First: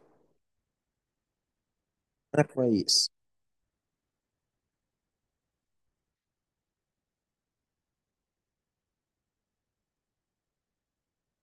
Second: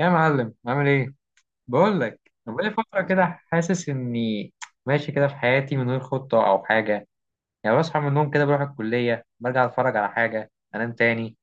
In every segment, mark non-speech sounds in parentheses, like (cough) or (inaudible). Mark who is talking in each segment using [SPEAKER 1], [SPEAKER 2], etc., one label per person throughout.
[SPEAKER 1] يا معلم، عامل ايه؟ بقول لك
[SPEAKER 2] انا
[SPEAKER 1] انا بقالي فتره
[SPEAKER 2] كويس.
[SPEAKER 1] كده. حاسس اني ماشي كده في حياتي من غير خطه او حاجه. يعني بصحى من النوم كده، بروح الكليه، برجع اتفرج على حاجه، انام تاني.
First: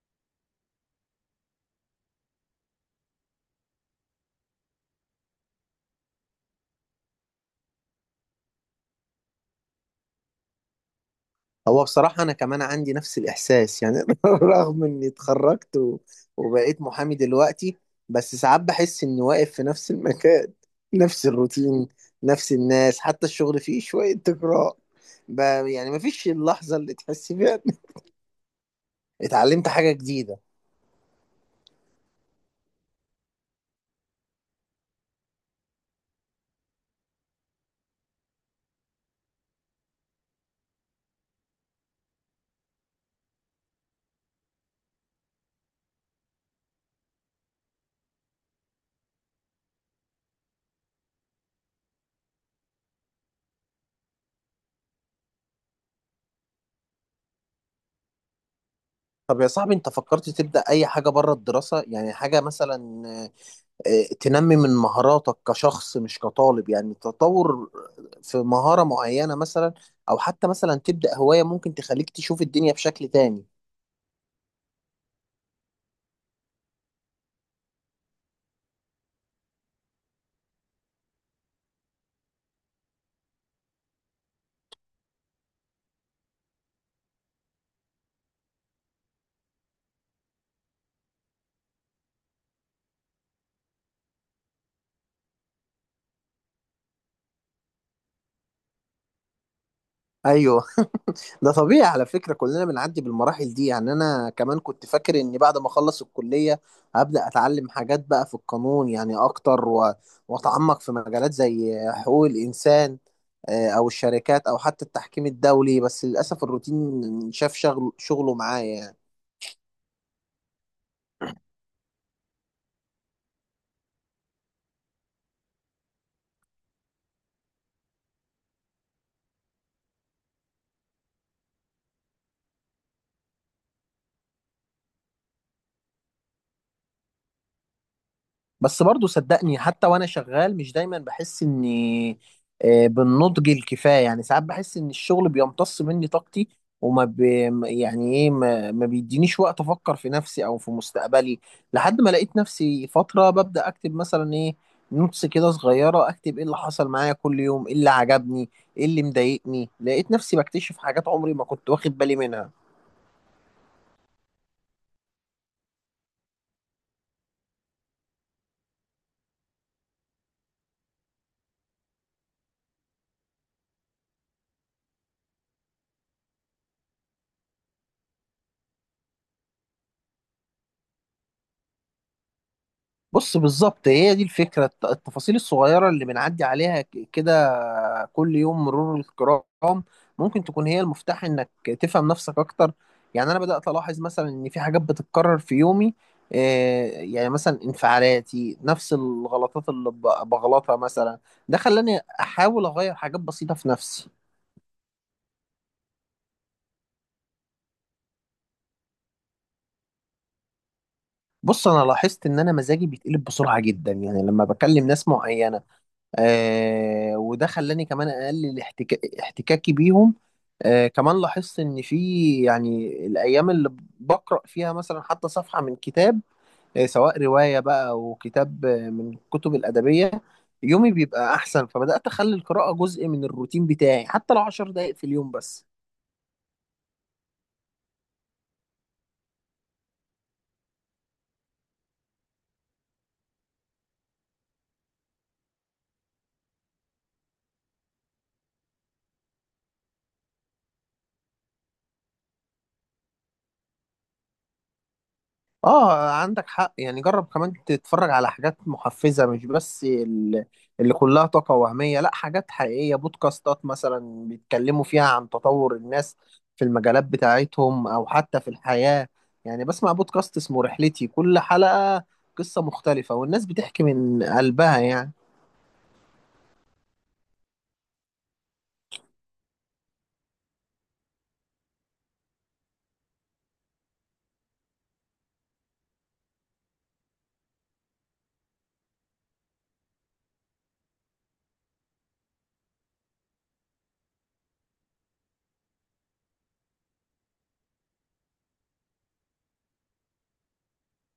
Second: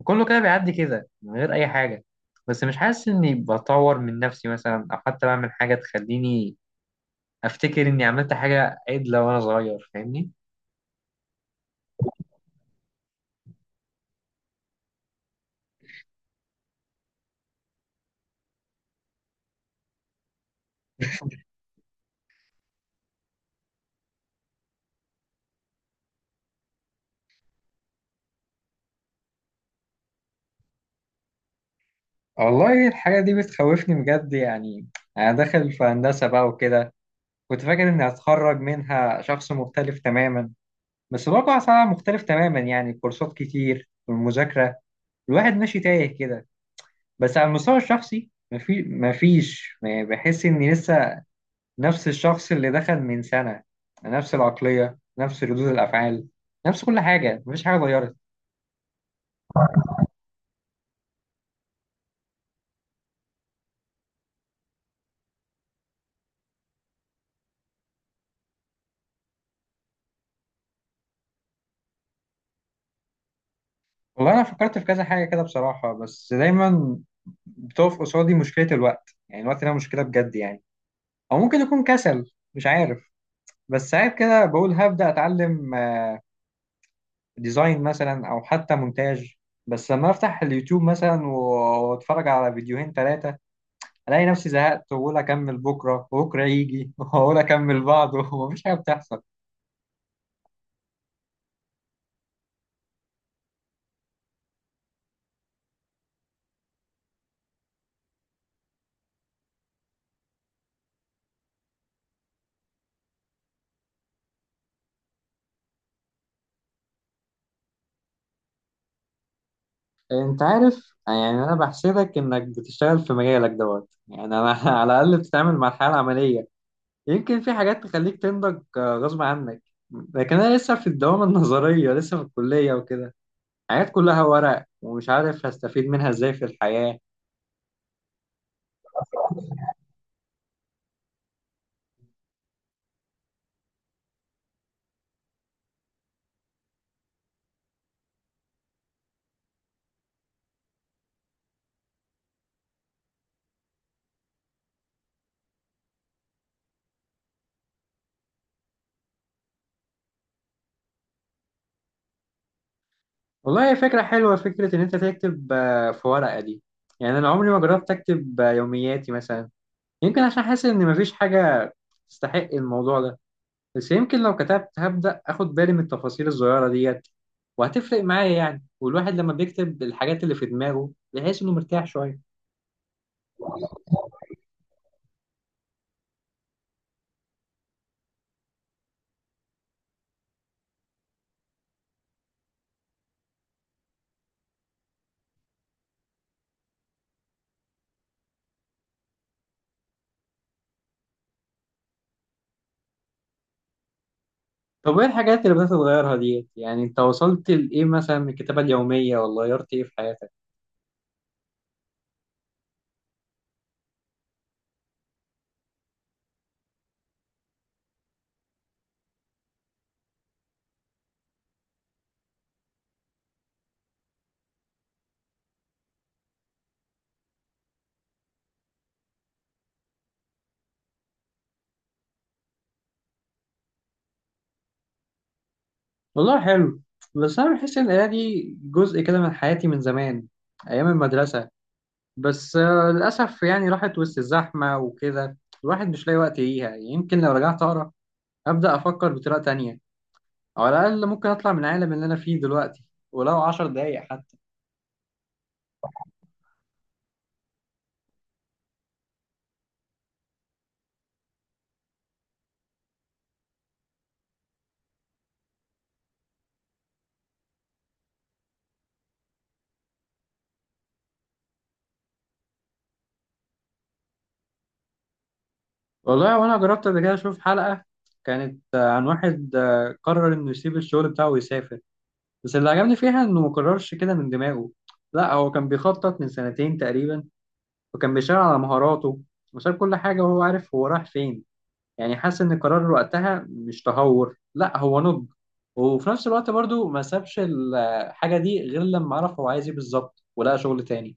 [SPEAKER 1] وكله كده بيعدي كده من غير اي حاجه. بس مش حاسس اني بطور من نفسي مثلا، او حتى بعمل حاجه تخليني افتكر اني عملت حاجه عدله وانا صغير، فاهمني؟
[SPEAKER 2] هو بصراحة انا كمان عندي نفس الاحساس، يعني (laughs) رغم اني اتخرجت وبقيت محامي دلوقتي. بس ساعات بحس اني واقف في نفس المكان، نفس الروتين، نفس الناس، حتى الشغل فيه شوية تكرار ب... يعني مفيش اللحظة اللي تحس فيها إن (laughs) اتعلمت حاجة جديدة.
[SPEAKER 1] والله الحاجه دي بتخوفني بجد يعني. انا داخل في هندسه بقى وكده، كنت فاكر اني هتخرج منها شخص مختلف تماما. بس برضه على العالم مختلف تماما، يعني الكورسات كتير والمذاكرة، الواحد ماشي تايه كده. بس على المستوى الشخصي مفيش يعني، بحس إني لسه نفس الشخص اللي دخل من سنة. نفس العقلية، نفس ردود الأفعال، نفس كل حاجة، مفيش حاجة اتغيرت.
[SPEAKER 2] طب يا صاحبي، انت فكرت تبدأ اي حاجة بره الدراسة؟ يعني حاجة مثلا تنمي من مهاراتك كشخص مش كطالب، يعني تطور في مهارة معينة مثلا، أو حتى مثلا تبدأ هواية ممكن تخليك تشوف الدنيا بشكل تاني.
[SPEAKER 1] والله أنا فكرت في كذا حاجة كده بصراحة، بس دايما بتقف قصادي مشكلة الوقت. يعني الوقت ده مشكلة بجد يعني، أو ممكن يكون كسل، مش عارف. بس ساعات كده بقول هبدأ أتعلم ديزاين مثلا او حتى مونتاج. بس لما افتح اليوتيوب مثلا واتفرج على فيديوهين ثلاثه، الاقي نفسي زهقت واقول اكمل بكره، وبكره يجي (laughs) واقول اكمل بعده (laughs) ومفيش حاجه بتحصل.
[SPEAKER 2] ايوه، ده طبيعي على فكره، كلنا بنعدي بالمراحل دي. يعني انا كمان كنت فاكر اني بعد ما اخلص الكليه هبدا اتعلم حاجات بقى في القانون، يعني اكتر واتعمق في مجالات زي حقوق الانسان او الشركات او حتى التحكيم الدولي، بس للاسف الروتين شاف شغل شغله معايا يعني.
[SPEAKER 1] انت عارف يعني انا بحسدك انك بتشتغل في مجالك دوت. يعني انا (laughs) على الاقل بتتعامل مع الحياه العمليه، يمكن في حاجات تخليك تنضج غصب عنك. لكن انا لسه في الدوامه النظريه، لسه في الكليه وكده، حاجات كلها ورق ومش عارف هستفيد منها ازاي في الحياه.
[SPEAKER 2] بس برضو صدقني حتى وانا شغال مش دايما بحس اني بالنضج الكفايه. يعني ساعات بحس ان الشغل بيمتص مني طاقتي وما ب... يعني ايه، ما بيدينيش وقت افكر في نفسي او في مستقبلي. لحد ما لقيت نفسي فتره ببدا اكتب مثلا ايه، نوتس كده صغيره، اكتب ايه اللي حصل معايا كل يوم، ايه اللي عجبني، ايه اللي مضايقني. لقيت نفسي بكتشف حاجات عمري ما كنت واخد بالي منها.
[SPEAKER 1] والله هي فكرة حلوة، فكرة إن أنت تكتب في ورقة دي. يعني أنا عمري ما جربت أكتب يومياتي مثلا. يمكن عشان حاسس إن مفيش حاجة تستحق الموضوع ده. بس يمكن لو كتبت هبدأ أخد بالي من التفاصيل الصغيرة ديت، وهتفرق معايا يعني. والواحد لما بيكتب الحاجات اللي في دماغه بيحس إنه مرتاح شوية.
[SPEAKER 2] بص، بالظبط هي دي الفكرة، التفاصيل الصغيرة اللي بنعدي عليها كده كل يوم مرور الكرام ممكن تكون هي المفتاح انك تفهم نفسك اكتر. يعني انا بدأت الاحظ مثلا ان في حاجات بتتكرر في يومي، يعني مثلا انفعالاتي، نفس الغلطات اللي بغلطها مثلا. ده خلاني احاول اغير حاجات بسيطة في نفسي.
[SPEAKER 1] طب إيه الحاجات اللي بدأت تتغيرها ديت؟ يعني أنت وصلت لإيه مثلا من الكتابة اليومية؟ ولا غيرت إيه في حياتك؟
[SPEAKER 2] بص، انا لاحظت ان انا مزاجي بيتقلب بسرعة جدا يعني لما بكلم ناس معينة، آه، وده خلاني كمان اقلل احتكاكي بيهم. آه، كمان لاحظت ان في، يعني الايام اللي بقرا فيها مثلا حتى صفحه من كتاب، آه، سواء روايه بقى او كتاب، آه، من الكتب الادبيه، يومي بيبقى احسن. فبدات اخلي القراءه جزء من الروتين بتاعي حتى لو 10 دقائق في اليوم بس.
[SPEAKER 1] والله حلو، بس أنا بحس إن القراية دي جزء كده من حياتي من زمان، أيام المدرسة. بس للأسف يعني راحت وسط الزحمة وكده، الواحد مش لاقي وقت ليها. يمكن لو رجعت أقرأ أبدأ أفكر بطريقة تانية، أو على الأقل ممكن أطلع من العالم اللي أنا فيه دلوقتي، ولو عشر دقايق حتى.
[SPEAKER 2] اه، عندك حق. يعني جرب كمان تتفرج على حاجات محفزة، مش بس اللي كلها طاقة وهمية، لا، حاجات حقيقية، بودكاستات مثلا بيتكلموا فيها عن تطور الناس في المجالات بتاعتهم او حتى في الحياة. يعني بسمع بودكاست اسمه رحلتي، كل حلقة قصة مختلفة والناس بتحكي من قلبها يعني.
[SPEAKER 1] والله وأنا جربت قبل كده أشوف حلقة، كانت عن واحد قرر إنه يسيب الشغل بتاعه ويسافر. بس اللي عجبني فيها إنه مقررش كده من دماغه، لا هو كان بيخطط من سنتين تقريبا، وكان بيشتغل على مهاراته، وساب كل حاجة وهو عارف هو رايح فين. يعني حاسس ان قرار وقتها مش تهور، لا هو نضج. وفي نفس الوقت برضو ما سابش الحاجة دي غير لما عرف هو عايز ايه بالظبط ولقى شغل تاني.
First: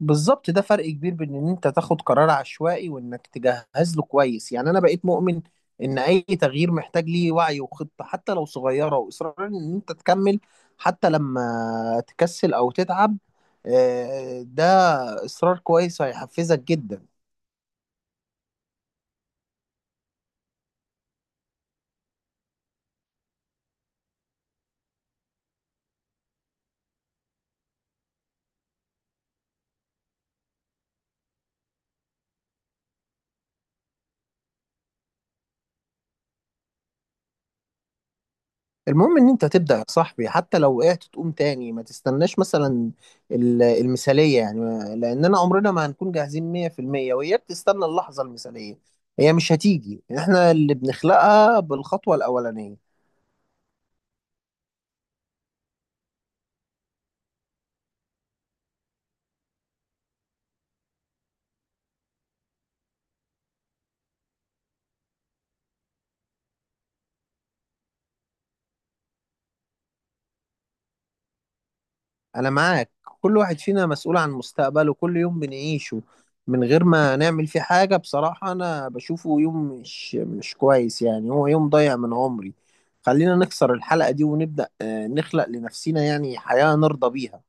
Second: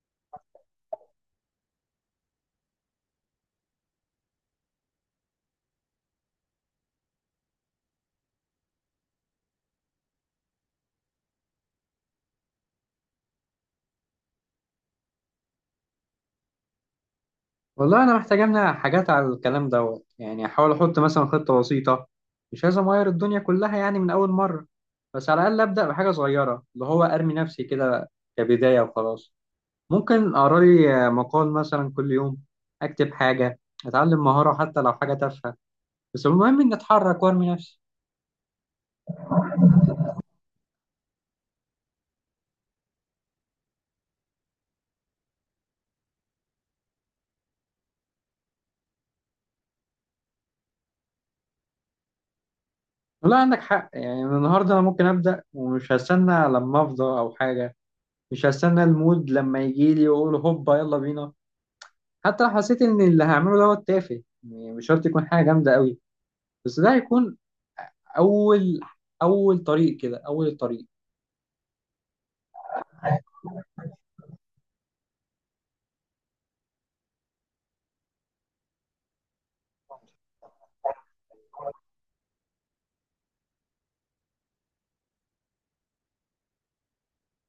[SPEAKER 2] بالظبط، ده فرق كبير بين ان انت تاخد قرار عشوائي وانك تجهز له كويس. يعني انا بقيت مؤمن ان اي تغيير محتاج ليه وعي وخطة حتى لو صغيرة، واصرار ان انت تكمل حتى لما تكسل او تتعب. ده اصرار كويس هيحفزك جدا.
[SPEAKER 1] والله انا محتاج امنع حاجات على الكلام دوت. يعني احاول احط مثلا خطة بسيطة، مش لازم اغير الدنيا كلها يعني من اول مرة. بس على الاقل ابدا بحاجة صغيرة، اللي هو ارمي نفسي كده كبداية وخلاص. ممكن اقرا لي مقال مثلا كل يوم، اكتب حاجة، اتعلم مهارة حتى لو حاجة تافهة. بس المهم اني اتحرك وارمي نفسي.
[SPEAKER 2] المهم ان انت تبدأ يا صاحبي، حتى لو وقعت تقوم تاني، ما تستناش مثلا المثالية. يعني لاننا عمرنا ما هنكون جاهزين 100% وإياك تستنى اللحظة المثالية، هي مش هتيجي، احنا اللي بنخلقها بالخطوة الأولانية.
[SPEAKER 1] لا عندك حق يعني، من النهارده انا ممكن ابدا ومش هستنى لما افضى او حاجه. مش هستنى المود لما يجي لي واقول هوبا يلا بينا. حتى لو حسيت ان اللي هعمله دوت تافه يعني، مش شرط يكون حاجه جامده قوي. بس ده هيكون اول اول طريق كده اول الطريق.
[SPEAKER 2] انا معاك. كل واحد فينا مسؤول عن مستقبله. كل يوم بنعيشه من غير ما نعمل فيه حاجة بصراحة انا بشوفه يوم مش كويس، يعني هو يوم ضايع من عمري. خلينا نكسر الحلقة دي ونبدأ نخلق لنفسنا يعني حياة نرضى بيها.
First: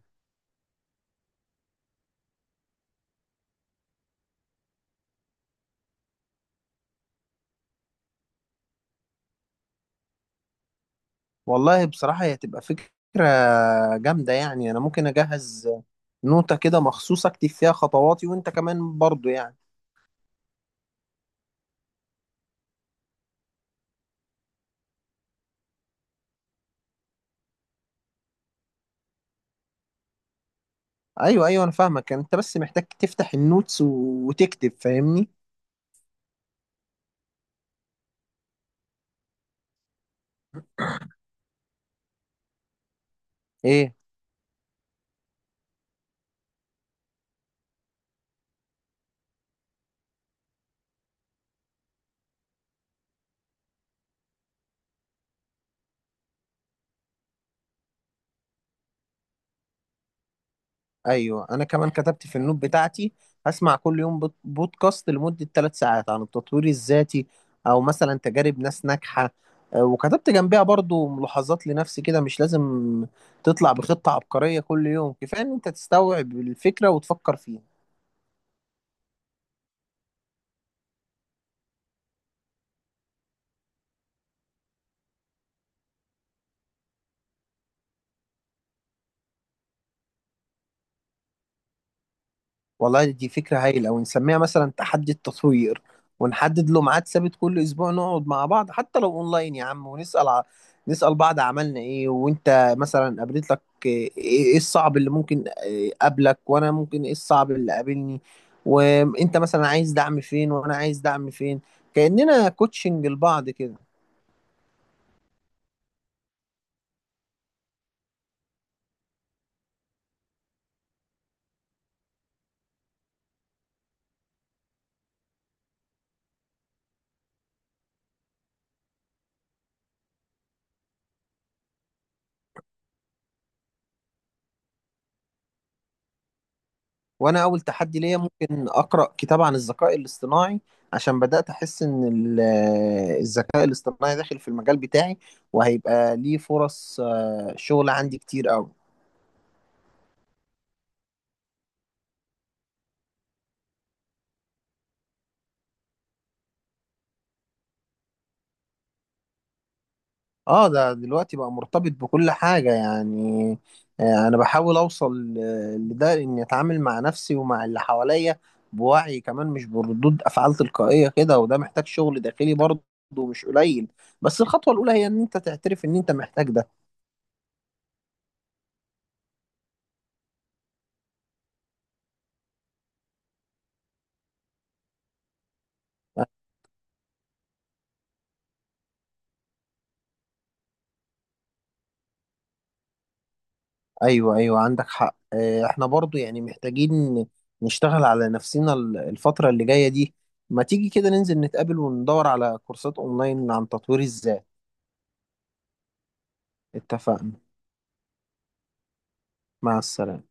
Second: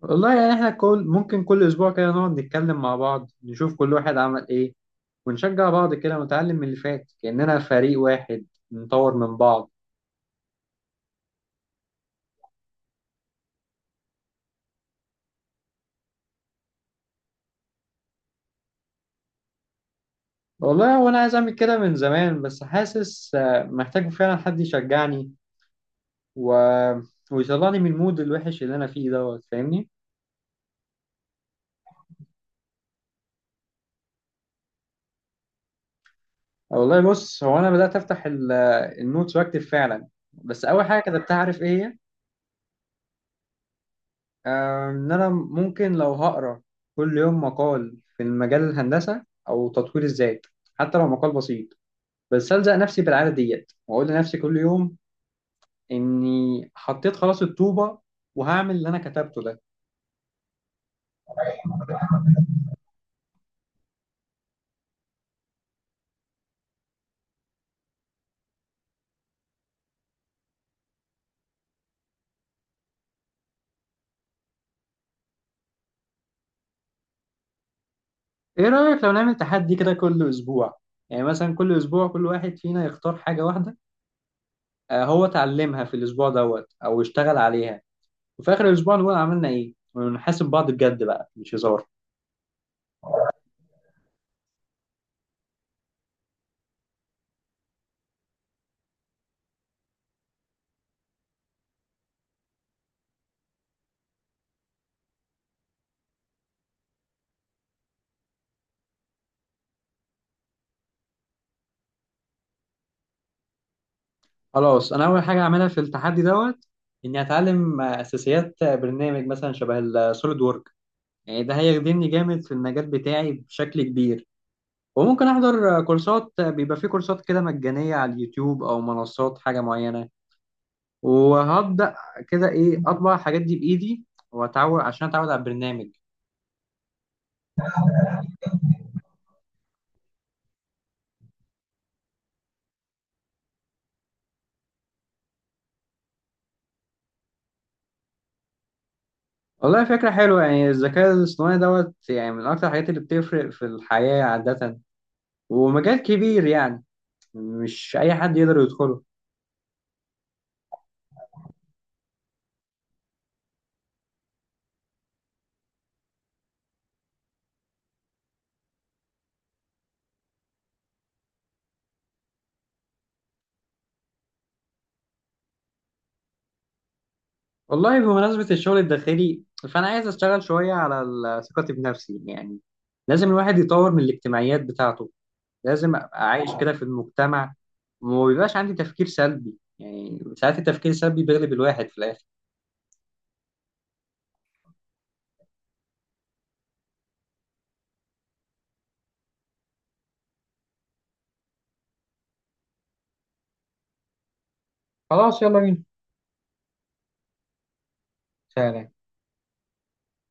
[SPEAKER 1] والله يعني احنا ممكن كل اسبوع كده نقعد نتكلم مع بعض، نشوف كل واحد عمل ايه، ونشجع بعض كده، ونتعلم من اللي فات كاننا فريق واحد، نطور من بعض.
[SPEAKER 2] والله بصراحة هي هتبقى فكرة جامدة. يعني أنا ممكن أجهز نوتة كده مخصوص أكتب فيها خطواتي، وأنت كمان برضو يعني.
[SPEAKER 1] والله وانا عايز اعمل كده من زمان، بس حاسس محتاج فعلا حد يشجعني و... ويطلعني من المود الوحش اللي انا فيه دوت، فاهمني؟
[SPEAKER 2] أيوه أيوه، أنا فاهمك، أنت بس محتاج تفتح النوتس وتكتب، فاهمني؟
[SPEAKER 1] والله بص، هو انا بدات افتح النوتس واكتب فعلا. بس اول حاجه كتبتها عارف ايه هي؟
[SPEAKER 2] إيه.
[SPEAKER 1] ان انا ممكن لو هقرا كل يوم مقال في المجال الهندسه او تطوير الذات، حتى لو مقال بسيط، بس الزق نفسي بالعاده ديت واقول لنفسي كل يوم اني حطيت خلاص الطوبه، وهعمل اللي انا كتبته ده.
[SPEAKER 2] أيوه، أنا كمان كتبت في النوت بتاعتي هسمع كل يوم بودكاست لمدة 3 ساعات عن التطوير الذاتي، أو مثلا تجارب ناس ناجحة. وكتبت جنبها برضو ملاحظات لنفسي كده. مش لازم تطلع بخطة عبقرية كل يوم، كفاية إن أنت تستوعب الفكرة وتفكر فيها.
[SPEAKER 1] ايه رأيك لو نعمل تحدي كده كل اسبوع؟ يعني مثلا كل اسبوع كل واحد فينا يختار حاجة واحدة هو اتعلمها في الاسبوع دوت او اشتغل عليها، وفي اخر الاسبوع نقول عملنا ايه، ونحاسب بعض بجد بقى، مش هزار.
[SPEAKER 2] والله دي فكرة هايلة، ونسميها مثلا تحدي التطوير، ونحدد له ميعاد ثابت كل أسبوع نقعد مع بعض حتى لو أونلاين يا عم، ونسأل نسأل بعض عملنا إيه، وأنت مثلا قابلت لك إيه، إيه الصعب اللي ممكن إيه قابلك، وأنا ممكن إيه الصعب اللي قابلني، وأنت مثلا عايز دعم فين، وأنا عايز دعم فين، كأننا كوتشنج لبعض كده.
[SPEAKER 1] خلاص انا اول حاجة اعملها في التحدي دوت اني اتعلم اساسيات برنامج مثلا شبه السوليد وورك. يعني ده هيخدمني جامد في المجال بتاعي بشكل كبير. وممكن احضر كورسات، بيبقى في كورسات كده مجانية على اليوتيوب او منصات حاجة معينة، وهبدأ كده إيه أطبع الحاجات دي بإيدي عشان أتعود على البرنامج.
[SPEAKER 2] وانا اول تحدي ليا ممكن اقرا كتاب عن الذكاء الاصطناعي، عشان بدات احس ان الذكاء الاصطناعي داخل في المجال بتاعي وهيبقى ليه فرص شغل عندي كتير قوي.
[SPEAKER 1] والله فكرة حلوة يعني، الذكاء الاصطناعي دوت يعني من أكتر الحاجات اللي بتفرق في الحياة عادة، ومجال كبير يعني، مش أي حد يقدر يدخله.
[SPEAKER 2] اه، ده دلوقتي بقى مرتبط بكل حاجه يعني. انا بحاول اوصل لده، اني اتعامل مع نفسي ومع اللي حواليا بوعي كمان، مش بردود افعال تلقائيه كده، وده محتاج شغل داخلي برضه مش قليل. بس الخطوه الاولى هي ان انت تعترف ان انت محتاج ده.
[SPEAKER 1] والله بمناسبة الشغل الداخلي، فأنا عايز أشتغل شوية على ثقتي بنفسي يعني. لازم الواحد يطور من الاجتماعيات بتاعته، لازم أبقى عايش كده في المجتمع، وما بيبقاش عندي تفكير سلبي. يعني ساعات التفكير السلبي بيغلب الواحد في الآخر.
[SPEAKER 2] ايوه ايوه، عندك حق. احنا برضو يعني محتاجين نشتغل على نفسنا الفترة اللي جاية دي. ما تيجي كده ننزل نتقابل وندور على كورسات اونلاين عن تطوير الذات.
[SPEAKER 1] خلاص يلا بينا.
[SPEAKER 2] اتفقنا.
[SPEAKER 1] فعلا.
[SPEAKER 2] مع السلامة.